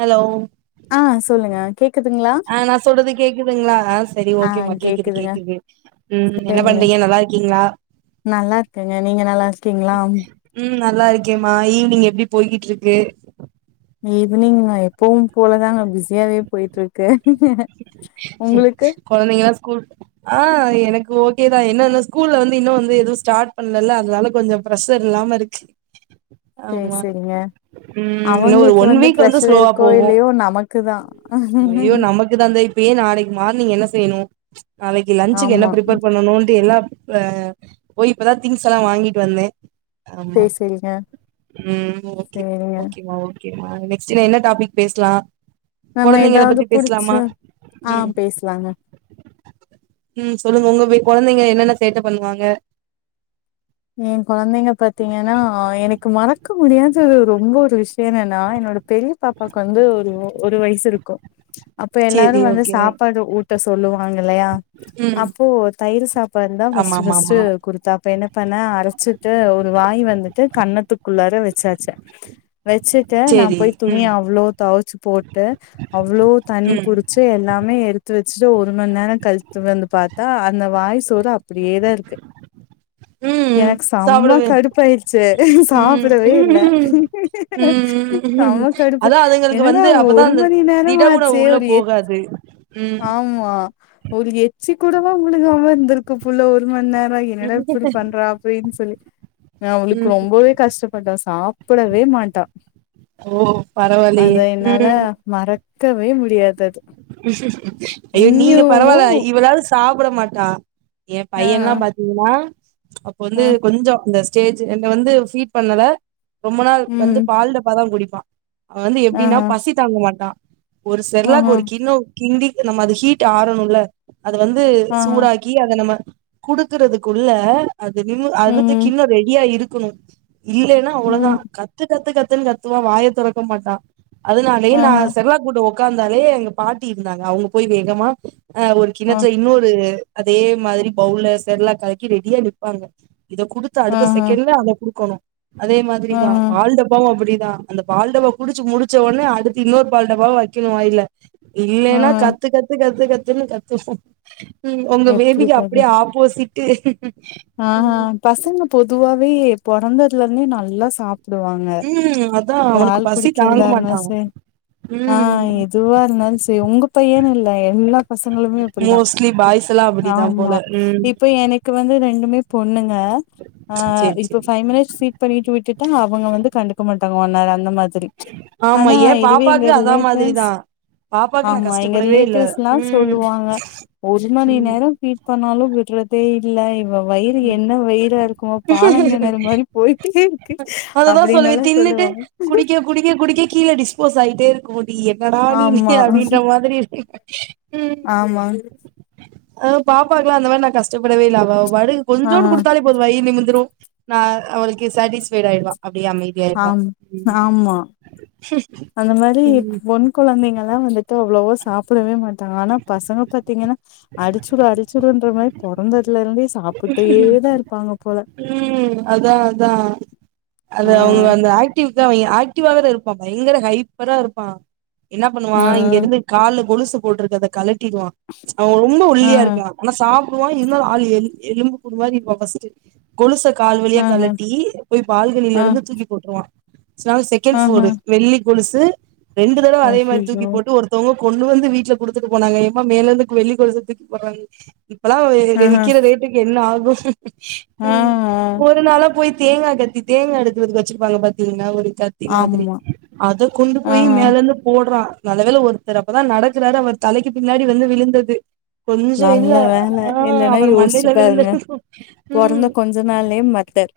Hello ஆ சொல்லுங்க கேக்குதுங்களா ஆ நா சொல்றது கேக்குதுங்களா சேரி ஆ ஓகேமா கேக்குது கேக்குதுங்க கேக்குது உம் என்ன சரிங்க பண்றீங்க நல்லா இருக்கீங்களா நல்லா இருக்கேங்க நீங்க நல்லா இருக்கீங்களா உம் நல்லா இருக்கேமா ஈவினிங் எப்படி போயகிட்டு இருக்கு ஈவ்னிங் ஆய போகும் போலதாங்க பிஸியாவே போயிட் ட்டு இருக்கு உங்களுக்கு குழந்தைங்கா ஸ்கூல் ஆ எனக் கு ஓகேதான் என்னன்னும் ஸ்கூல்ல வந்து இன்னும் வந்து எதுவும் ஸ்டார்ட் பண்ணல அதனால கொஞ்சம் ப்ரெஷர் இல்லாம இருக்கு சேரி ஆமா சேரிங்க ம் இன்னு ஒரு அவங்களுக்கு ஒன் வந்து வீக் பிரஷர் ஸ்லோவா இருக்கோ போகு இல்லையோ நமக்குதான் தே இப்பயே நாளைக்கு மார்னிங் என்ன செய்யணும் நாளைக்கு லன்சுக்கு என்ன ஆமா பிரிப்பர் ம். பண்ணணுட்டு எல்லாம் ஆ போய் இப்பதான் திங்ஸ் எல்லாம் வாங்கிட்டு வந்தேன் ஆமா சரி சரிங்க ம் ஓகே சரிங்க ஓகேமா ஓ ஓகேமா நெக்ஸ்டில என்ன டாபிக் பேசலாம் நம்ம ஏதாவது புடிச்ச ஆ ம் பேசலாங்க ம் சொல்லுங்க உங்க போ் குழந்தைங்க என்னென்ன சேட்டை பண்ணுவாங்க என் குழந்தைங்க பாத்தீங்கன்னா எனக்கு மறக்க முடியாது து ரொம்ப ஒரு விஷய என்னா நா என்னோட பெரிய பாப்பாக்கு வந்து ஒரு ஒ ஒரு வயசு இருக் கு அப்ப சேரி எல்லாரும் வந்து ஓகே சாப்பாடு ஊட்ட சொல்லுவ இல்லையா ம் அப்போ தயிர் சாப்பாடுந்தான் ஆமா ஃபர்ஸ்ட் ஆமா ஃபர்ஸ்டு ஆமா குடுத்தா பேன்ன கண்ண அரைச்சிட்டு ஒரு வாய் வந்துட்டு கண் நத்துக்குள்ளார வச்சாச்சே வச்சுட்டேன் நான் சேரி போய் துணி ம் அவ்ளோ துவைச்சு போ த்தா அவ்ளோ தண்ணி ம் புரிச்சு எல்லாமே எடுத்து வச்சுட்டு ஒரு மணி நேரம் கருத்து வந்து பார்த்தா அந்த வாய் சோற அப்படியே தான் இருக்கு ம் எனக்கு செம்ம சாப்புடுவே கடுப்பாயிருச்சு ம் சாப்பிடவே இல்லை ம் ம் செம்ம கடுப்பு அதா அதுங்களுக்கு என்னடா வந்து அப்பதா ஒரு அந்த மணி நேரம் திட உணவு ஆச்சு உள்ள ஒரு எ போகாது ம் ஆமா ஒரு எச்சி கூடவா முழுங்காம இருந்திருக்கு புள்ள ஒரு மண் நே அட என்னடா இப்படி பண்றா அப்படின்னு சொல் நான் அவளுக்கு ம் ரொம்பவே கஷ்டப்பட்டன் சாப்பிடவே மாட்டா ஓ அத பரவாயில்லயே என்னால ம் மறக்கவே மு [unintelligible] ஐயோ நீங்க பரவாயில்ல இவளாவது சாப்பிட மாட் டா என் ஆ பையன்லா பாத்தீங்கன்னா ச்சு அப்ப ஆ வந்து கொஞ்சோ இந்த ஸ்டேஜ் என்ன வந்து ஃபீட் பண்ணல ரொம்ப நாள் வந்து ம் பால் டப்பா தான் குடி ப்பா அவன் வந்து எப்படின்னா ஆஹா பசி தாங்க மாட்டான் ஒரு செர்லாக் ஆஹா ஒரு ஒ கிண்டி நம்ம அது ஹீட் ஆரணும்ல அது வந்து ஆஹா சூடாக்கி அத நம்ம குடுக்குறதுக்குள்ள அது நீ அதது ம் கிண்ணோ ரெடியா இருக் குனு இல்லைன்னா அவ்ளவுதா ம் கத்து கத்து கத் த்து கத்துவா வாய தொறக்க மாட்டான் அதுனாலே நா ஆஹா செர்லாக் ஊட்ட உக்காந்தாலே எங்க பாட்டி இருந்தாங்க அவங்க போய் வேகமா ஆ ஒரு கிணற்ற இன்னொரு அதே மாதிரி பவுல்ல செரலாக் கலக்கி ரெடியா நிப்பாங்க இத குடுத்த அடுத்த ஆஹா செகண்ட்லயே அத குடுக்கோணு அதே மாதிரிதா ஆஹா பால் டப்பாவும் அப்படி தா அந்த பால் டபா குடிச்சு முடிச்ச ஒடனே அடுத்து இன்னொரு பால் டபாவா வைக்கணு வாய்ல ஆ இல்லைன்னா கத்து கத்து கத்து கத் துன் கத்து ம் ஒங்க பேபிக்கு அப்படியே ஆப்போசிட் டு அ அ பசங்க பொதுவா வே பொறந்ததுலர்ந்தே நல்லா சாப் டுவாங்க ம் அதா அவனுக்கு பால் பசி தாங்க குடிக்கிறதுதா மாட்டா இருந்தாலு செரி அ ம் எதுவா இருந்தாலு செரி உங்க பையன் இல்ல எல்லா பசங்களுமே இப்படிதா மோஸ்ட்லி பாய்ஸ் எல்லா அப்டிதா போல ஆமா ம் இப்ப எனக்கு வந்து ரெ ண்டுமே பொண்ணுங் க அ சேரி இப்ப சேரி ஃபைவ் மினிட்ஸ் ஃபீட் பண்ணிட்டு விட்டுட்டா அவங்க வந்து கண்டுக்க மாட்டாங் ஓநர் அந்த மாத் செரி ஆமா ஆனா ஏ இதுவே எங்க பாப்பாக்கு அதா ரிலேட்டிவ்ஸ் மாதிரிதா பாப்பாக்கு நா ஆமா எங்க கஷ்டப்படவே இல்ல ரிலேட்டிவ்ஸ்லா ம் சொல்லுவாங்க ஒரு மணி ம் நேரம் பீட் பண்ணாலும விட்றதே லைவ் இவ வயிறு என்ன வயிரா இருக்குமோ பாலங்கெணறு மாரி போயிட்டே இருக்கு அததா அப்படினு சொல்லுவே எல்லா தின்னுட்டு சொல்லுவாங்க குடிக்க ப்படி என்னடா நீ அப்படின்ற மாதிரி இரு ஆமா ஆ பாப்பாக்கலா அந்த மாரி நா கஷப்படவே இல்ல அவ பாட்டுக் ஆ கொஞ்சோன்டு குடுத்தாலே போது வயிரு நிமிந்துரும் நா அவளளுக்கு சாட்டிஸ்ஃபைடு ஆயிடுவ அப்படியே அமைதியா ஆயிருவா ஆம் ஆமா அந்த மாரி பொண் கொழந்தைங்கல்லா வந்துட்டு அவ்ளவோ சாப்டவே மாட் ஆனா பசங்க பாத்தீங்கனா அடிச்சுடு அடிச்சுடுன்ற மாரி பொறந்தத்லிருந்தே ம் அதா அதா ஆ அது அவங்க அந்த ஆக்டிவி த அவிங்க ஆக்டிவாவ இருப்பா பயங்கர ஹைப்பரா இருப்பா என்ன பண்ணுவா ஆ இங்க இருந்து காலு கொழுசு போட்டிருக்கத கலட் டிருவா அவ ரொம்ப ஆ ஒல்லியா இருக்கா ஆனா சாப் டுருவா இன்னு ஆள் எலி எலும்பு கூடு மாரி இருப்பா ஃபஸ்ட்டு கொலுச கால்வலியா ஆ கலட்டி போய் பால்கனில ஆ இருந்து தூக்கி போட்ருவா. சிலநாள் ஆ செகண்ட் ஆ ஃப்ளோரு வெள்ளி கொலுசு ரெண்டு தடவ அதே மாரி தூக்கி அச்சச்சோ போட்டு ஒருத்தவுங்கோ கொண்டு வந்து வீட்ல குடுத்துட்டு போனாங்க. ஏமா மேலந்து வெள்ளி கொலுச தூக்கி போறாங்கனு இப்பலா அது ஆஹா விக்கிற ரேட் என்ன ஆகு ஆ ம் ஆ ஒரு நாளா போய் தேங்கா கத்தி தேங்கா எடுக்குறதுக்கு வச்சிருப்பாங்க பாத்தீங்ளா ஒரு கத்தி மாதிரி ஆமா அத கொண்டு ஆ போய் ஆ. மேலந்து போடறா. நல்ல வேல ஒருத்தர் அப்பதா நடக்றாரு, அவர் தலைக்கு பின்னாடி வந்து விழுந்தது. கொஞ்சோ நல்ல வேல இல்லேனா யோச்சு விழுந்த ம் நாள்லயே மர்டர்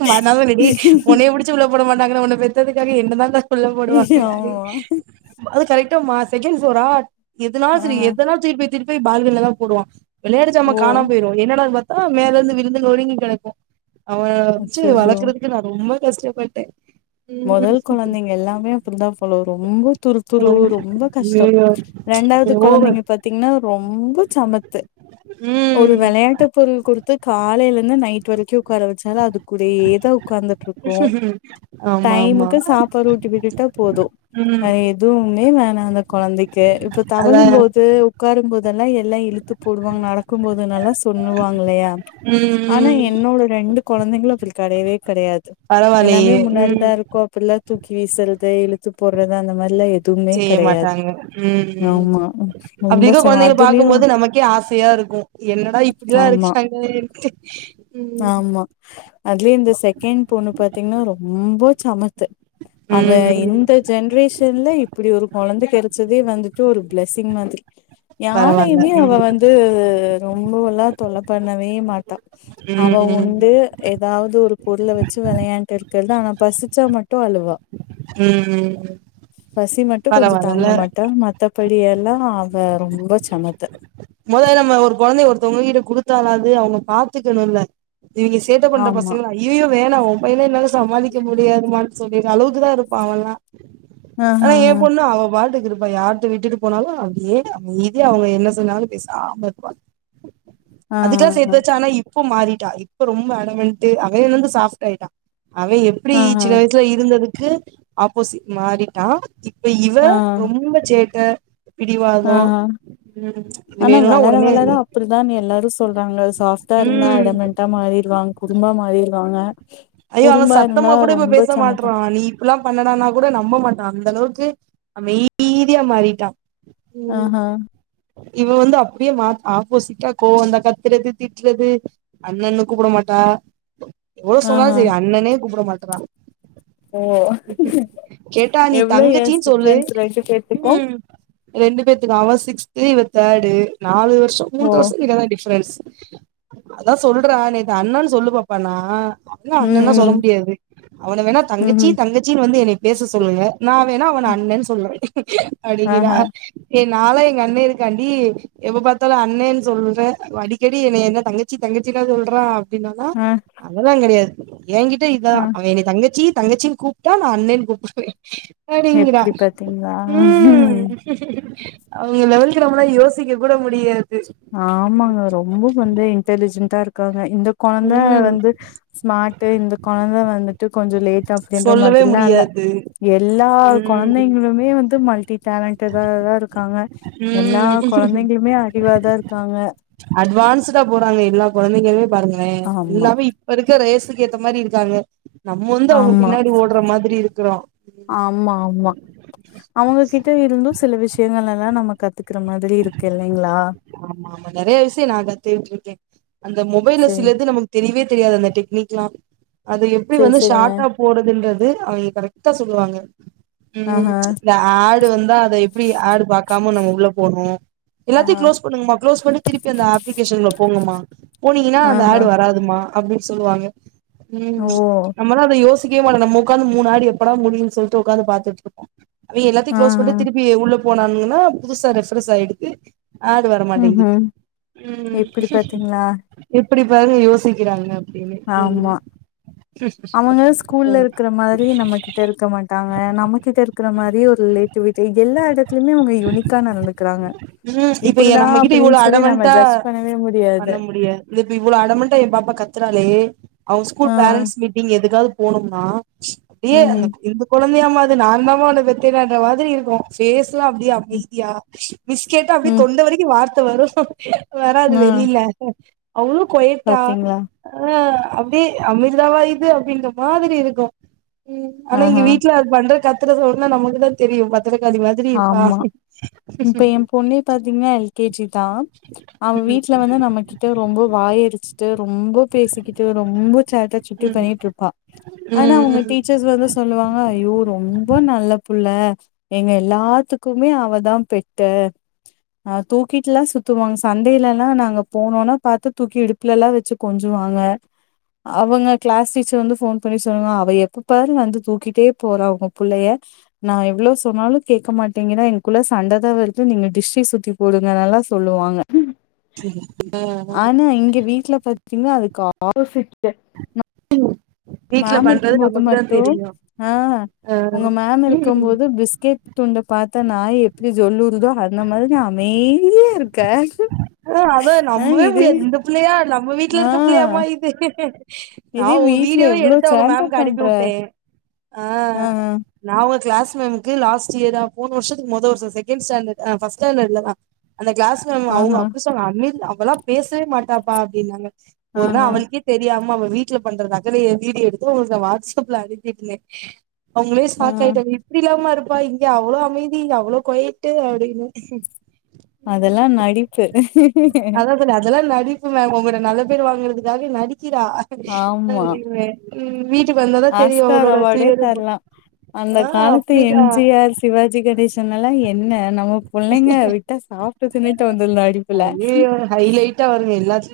நா அனாலதா கேட்டே உனய புடுச்சு உள போட மாட்டாங்கன்ன உன்ன பெத்ததுக்காக என்ன தாண்ட உள்ள போடுவாங்க அடீ ஆமா அது கரெட் ட்டோமா செகெண் சோரா எதுனாலு ஆ செரி எதனா திருப்பி திருப்பி பால்கனிலதா போடுவா வெளய ஓ காணாம் போயிரு என்னடான் ப தா மேலந்து விழுந்து நொருங்கி கிடக்கு. அவன வச்சு அச்சச்சோ வளக்கறதுக்கு நா ரொம்ப கஷ்டபட்டே மொதல் குழந்தைங்க எல்லாமே அப்டிதா போல ரொம்ப துரு துரு ரொம்ப கஷ்டம். ஐயயோ ரெண்டாவது அது ஓவர் கொழந்தைங்க பாரத்தீங்ன்னா ரொம்ப சமத்து. ஒரு ம் விளையாட்டு பொருள் குறுத் து காலேல இந்து நைட் வரைக்கு உட்கார வச்சாலு அது கூடயேதௌ ஆம் டைமுக்கு சாப்பாடு ஊட்டி விட்டுட்டா போது ம் வேற எதுவும் மே வேணா அந்த கொழந்தைக் க இப்ப அதா தவழும் போது உட்காரும் போத் அதெல்லா எல்லா இழுத்து போடுவாங்க. நடக்கும் போதுனெல்லா சொல்லுவாங்கல்லயா? ம் ஆனா ம் என்னோட ரெண்டு குழந்தைங்களோ அப்படி கடயயே கிடையாது பரவாயில்லையே ம் கோப்ப எல்லாம் தூக்கி வீசறது இழுத்து போடுறது அந்த மாதிர எல்லாம் எது செய்ய மாட்டாங்க உஹம் ஆமா ரொம்ப அப்படிதான் சம குழந்தைங்க அதுலயு பார்கும்போது நமக்கே ஆசையா இருக்கும் என்னடா இப்படிதான் ஆமா இருக்காங்க [unintelligible] ஆமா அதுலயே இந்த செகண்ட் பொண்ணு பாத்தீங்கன்னா ரொம்ப சமத்து அவ ம் ம் இந்த ஜென்ரேஷன்ல இப்படி ஒரு குழந்தை கடைச்சதே வந்துட்டு ஒரு பிளஸ்மி மாரி பரவால்ல யாரையுமே அவ ம் வந்து ரொ இவ்ளோ எல்லா தொல்ல பண்ணவே மாட்டா ம் அவ ம் உந்து ஏதாவது ஒரு பொருள வச்சு வெளையான்ட்டு இருக்கறத ஆனா பசிச்சா மட்டு அழுவா உஹ்ம் உம் பசி மட்டு கொஞ்ச தாங்க மாட்டா மத்தப் படியெல்லா அவ ரொம்ப சமத்து த்தாவாது அவங்க பாத்துக்கணுல்ல இவிங்க சேட்ட பண்ற ஆமா பசங்களா ஐயய்யோ வேணா மொபைலே இல்லாத சமாளிக்க முடியாது மான் சொல்லிற அளவுக்குதா இருப்பா அவல்லா ஆனா ஏ ஆஹஹ பொண்ணு அவ பாட்டுக்கு இருப்பா யாருட்ட விட்டுட்டு போனாலு அப்டியே அமைதியா அவங்க என்ன சொன்னாலு பேசாம இருப்பா அதுக்கெல்லா ஆஹஹ சேத்து வச்சு ஆனா இவ் இப்ப மாறிட்டா இப்ப ரொம்ப அடமன்ட்டு அவ என்னந்து சாஃப்ட் ஆயிட்டா அவ எப்டி ஆஹ சின்ன வயசுல இருந்ததுக் கு ஆப்போசிட் மாரிட்டா இப்ப இவ ஆஹ் ரொம்ப சேட்ட பிடிவாதொ ஆஹ் உம் ஆனா வளர வளர அப்டிதா எல்லாரு சொல்றாங்க சாஃப்டா இருந்தா ம் அடமண்ட்டா மாரிருவாங்க குடும்பா மாரிரு தாங்க ஐயோ அவ சத்தமா கூட இப்ப பேச சமத்தா மாட்றா நீ இப்பல்லா பண்ணனானா கூட நமப மாட்டா அந்த அளவுக் கு அமைதியா மாறிட்டா ம் ஆஹ்ஹ இவ வந்து அப்டியே மா ஆப்போசிட்டா கோவ வந்தா கத்துறது திட்டுறது அண்ணன்னு கூப்பிட மாட்டா எவ்ளோ சொன்னாலு ஆஹா சரி அண்ணனே கூப்பிட மாட் றா ஓ கேட்டா நீ எவ்ளோ ஏஜ் தங்கச்சின்னு சொல்லு டிஃப்ரென்ஸ் ரெண்டு பேத்துக்கோ ம் ரெண்டு பேத்துக்கு அவ சிக்ஸ்து இவ தேர்டு நாலு வரு ஷொ ஓ மூண்ற வருஷோ கிட்டதா டிஃப்ரன்ஸ் அதா சொல்றா நேத்து அண்ணன்னு சொல்லு பாப்பானா என்ன ம் அண்ணன்லா சொல்ல ம் முடியாது அவன வேணா தங்கச்சி ம்ஹும் தங்கச்சின்னு வந்து என்னைய பேச சொல்லுங்க நா வேணா அவன அண்ணன்னு சொல்லுவ அப்டிங்கிறா ஆஹா எ நாலா எங்க அண்ண இருக்காண்டி எப்ப பாத்தாலு அண்ணேன்னு சொல்ற அவ அடிக்கடி என்னைய என்ன தங்கச்சி தங்கச்சின்னா சொல்றா அப்டினானா ஆ அதுலா கெடையாது என்கிட்ட ஆ இதான் அவன் என்ன தங்கச்சி தங்கச்சின்னு கூப்ட்டா நான் அண்ணேன்னு கூப்டுவே சரிங்கடா எப்டி பாத்தீங்களா உம் அவுங்க லெவலுக்கு நம்மளா யோசிக்க கூட முடியாது ஆமாங்க ரொம்ப வந்து இன்டலிஜென்டா இருக் காங்க இந்த கொழந்தை ம் வந்து ஸ்மார்ட் இந்த கொழந்தை வந்துட்டு கொஞ்சம் லேட் அப்டின்ற சொல்லவே மாதிரில்லாம் இல்ல முடியாது எல்லா ம் கொழந்தைங்களுமே வந்து மல் டி டேலண்டா தான் தா இருக் இருக்காங்க எல்லா கொழந்தைங்களுமே அறிவாதான் இரு அட்வான்ஸ் டா போறாங்க எல்லா கொழந்தைகளுமே பாருங்களேன் ஆமா எல்லாமே இப்ப இருக்க ரேஸு க்கு ஏத்த மாரி இருக்காங்க நம்ம வந்து அவங்க ஆமா பின்னாடி ஓடுற மாதிரி இருக்குறோ ஆமா ஆமா அவுங்க கிட்ட இருந்தும் சில விஷயங்கள லாம் நம்ம கத்து குற மாதிரி இருக்கு இல்லைங்களா ஆமா ஆமா நெறைய விஷயம் நான் கத்துட்டு இருக்கேன் அந்த மொபைல சேரி சிலது நமக்கு தெரியவே தெரியாது அந்த டெக்னிக்லாம் அது எப்டி சேரி வந்து சேரிங்க ஷாட்டா போடுதுன்றது து அவெங்க கரெக்டா சொல்லுவாங்க உம் ஆஹா ச் த ஆல் டு வந்தா அத எப்டி ஆடு பா‌க்காம நம்ம உள்ள போணும் எல்லாத்தயு ஆஹா க்ளோஸ் மா கிளோஸ் பண்ணி திருப்பி அந்த அப்ளிகேஷன்ல போங்கமா போனீங்கன்னா அந்த ஆஹா ஆட் வராதுமா அப்டின்னு சொல்லுவாங்க ஓ உம் நமலா அத யோஸ் சிக்கவே மாட்டோ நம்ம உக்காந்து மூனு ஆடியோ எப்படா முடியின்னு சொல்லிட்டு உக்காந்து பாத்துட்டு இருப்போம் அவன் எல்லாத்தையும் க்ளோஸ் ஆஹா பண்ணிட்டு திருப்பி உள்ள போனானுங்கன்னா புதுசா ரெஃபரஸ் ஆயிடுது ஆட் வரமாட்டிகுது ம்ஹும் உம் இப்டி பாத்தீங்களா இப்படி பாருங்க யோசிக்கிறாங்க அப்டின்னு ம் ஆமா அவங்க ஓ ஸ்கூல்ல இருக்கிற மாதிரி நம்ம கிட்ட இருக்க மாட்டாங்க நம்மகிட்ட இருக்கிற மாதிரி ஒரு ரிலேட்டிவிட்டி எல்லா இடத்துலயுமே அவங்க யூனிக்கா நடந்துக்கறாங்க ம் இப்ப எ அப்படிதான் நம்மகிட்ட இவ்ளோ அப்படின்னு சொல்லி நம்ம ஜட்ஜ் பண்ணவே முடியாது இ இப்ப இவ்வளோ அடமொன்ட்ட என் பாப்பா கத்துறாளே அவன் ஸ்கூல் ஆ பேரன்ட்ஸ் மீட்டிங் எதுக்காவது போனும்னா ஏய் ம் அந்த இந்துக்கோளா து நான் தான்மா ஒ வெத்த மாதிரி இருக்கு பேஸ் அப்படிய அமைதியா பிஸ்கெட் ம் அப்படி எப்டி வார்த்தை வரும் வராது ம் வெளில அவனு கொய்த்தா பாத்தீங்களா அஹ் அப்படியே அமிர்தாவா இது அப்படின்ற மாதிரி இருக்கு உம் ஆனா இங்க ஆஹா வீட்டு்ல அது பண்ற க சொன்னா நமக்குதான் தெரியு ப [unintelligible] மாதிரி இருப்பா ஆமா இப்ப என் பொண்ணே பாத்தீங்கன்னா எல்கேஜி தான் அவ வீட்டுல வந்து நம்மகிட்ட ரொம்ப வாய அரிச்சுட்டு ரொம்ப பேசிக்கிட்டு ரொம்ப சேட்டா சுட்டி ம் பண்ணிட்டு இருப்பான் ஆனா ம் அவங்க ம் டீச்சர்ஸ் வந்து சொல்லுவாங்க ஐயோ ரொம்ப நல்ல புள்ள எங்க எல்லாத்துக்குமே அவதான் பெட்டு தூக்கிட்டுல்லாம் சுத்துவாங்க சண்டையலல்லாம் நாங்க போனோம்னா பார்த்து தூக்கி இடுப்புலல்லாம் வச்சு கொஞ்சுவாங்க அவங்க கிளாஸ் டீச்சர் வந்து போன் பண்ணி சொல்லுங்க அவ எப்ப பாரு வந்து தூக்கிட்டே போற அவங்க பிள்ளைய நான் எவ்வளோ சொன்னாலும் கேட்க மாட்டீங்கன்னா எனங்கக்குள்ள சண்டைதான் வருது நீங்க டிஸ்டி சுத்தி போடுங்கல்லாம் சொல்லுவாங்க உஹ் இன்னு அதுக்கு ஆலோசிச்சேன் வீட்ல மேம் இருக்கு பண்றது போது நமக்கு தான் மட்டும் ஆஹ் உங்க மேம் இருக்கு தெரியும் போது பிஸ்கெட் துண்ட பாத்தா நான் எப்படி சொல்லுறதோ அந்த மாதிரிான் அமைதியா இருக்கே ஆஹ் அதான் நம்பவே முடியாது இந்த பிள்ளையா நம் நம்ம வீட்டு்ல இருக்க பிள்ளையா மா இது ஏதே நான் உங்க வீடல வீடியோவே எவ்வளோ சேந்தா பண்ற ஆ ஆஹ் ஆ நாவ கிளாஸ் மேம்க்கு லாஸ்ட் இயரா போன வருஷத்து முத வருஷம் செகண்ட்ஸ்டாண்ட் ஃபர்ஸ்ட் ஸாண்டர்ட்ல தான் அந்த கிளாஸ் மேம் அவங்க ஆஹா அ அவ்ளாம் பேசவே மாட்டாப்பா அப்டின்னாங்க ஒருனா ஆஹா அவளுக்கே தெரியாம அவ வீட்ல பண்ற நகரைய வீடியோ எடுத்து உங்களுக்கு வாட்ஸ்அப்ல அனுப்பிட்டே அவுங்களே ஆ சாக்காயிட்டாங்க இப்டில்லாம இருக் அப்பா இங்க அவ்வளோ அமைதி அவ்வளோ கோயிட்டு அப்டின்னு அதெல்லா நடிப்பு அதது அதெல்லா உங்கள நல்ல பேர் வாங்குறதுக்காக நடிக் க்கிறா அ ஆமா ம் வீட் ஆஸ்கார் அவார்டே தரலா அந்த ஆ காலத்து அப்டிதா எம்ஜிஆர் சிவாஜி கணேசன் எல்லாம் என்ன நம்ம புள்ளைங்க விட்டா சாப்ட்டு தின்னுட்டு வந்திருந்தா அடிப்புல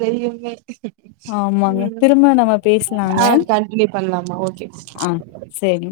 தெரியுமே ஆமாங்க உ திரும்ப நம்ம பேசலாங்க ஆஹ் கண்டின்யூ பண்ணலாமா ஓகே ஆ சேரி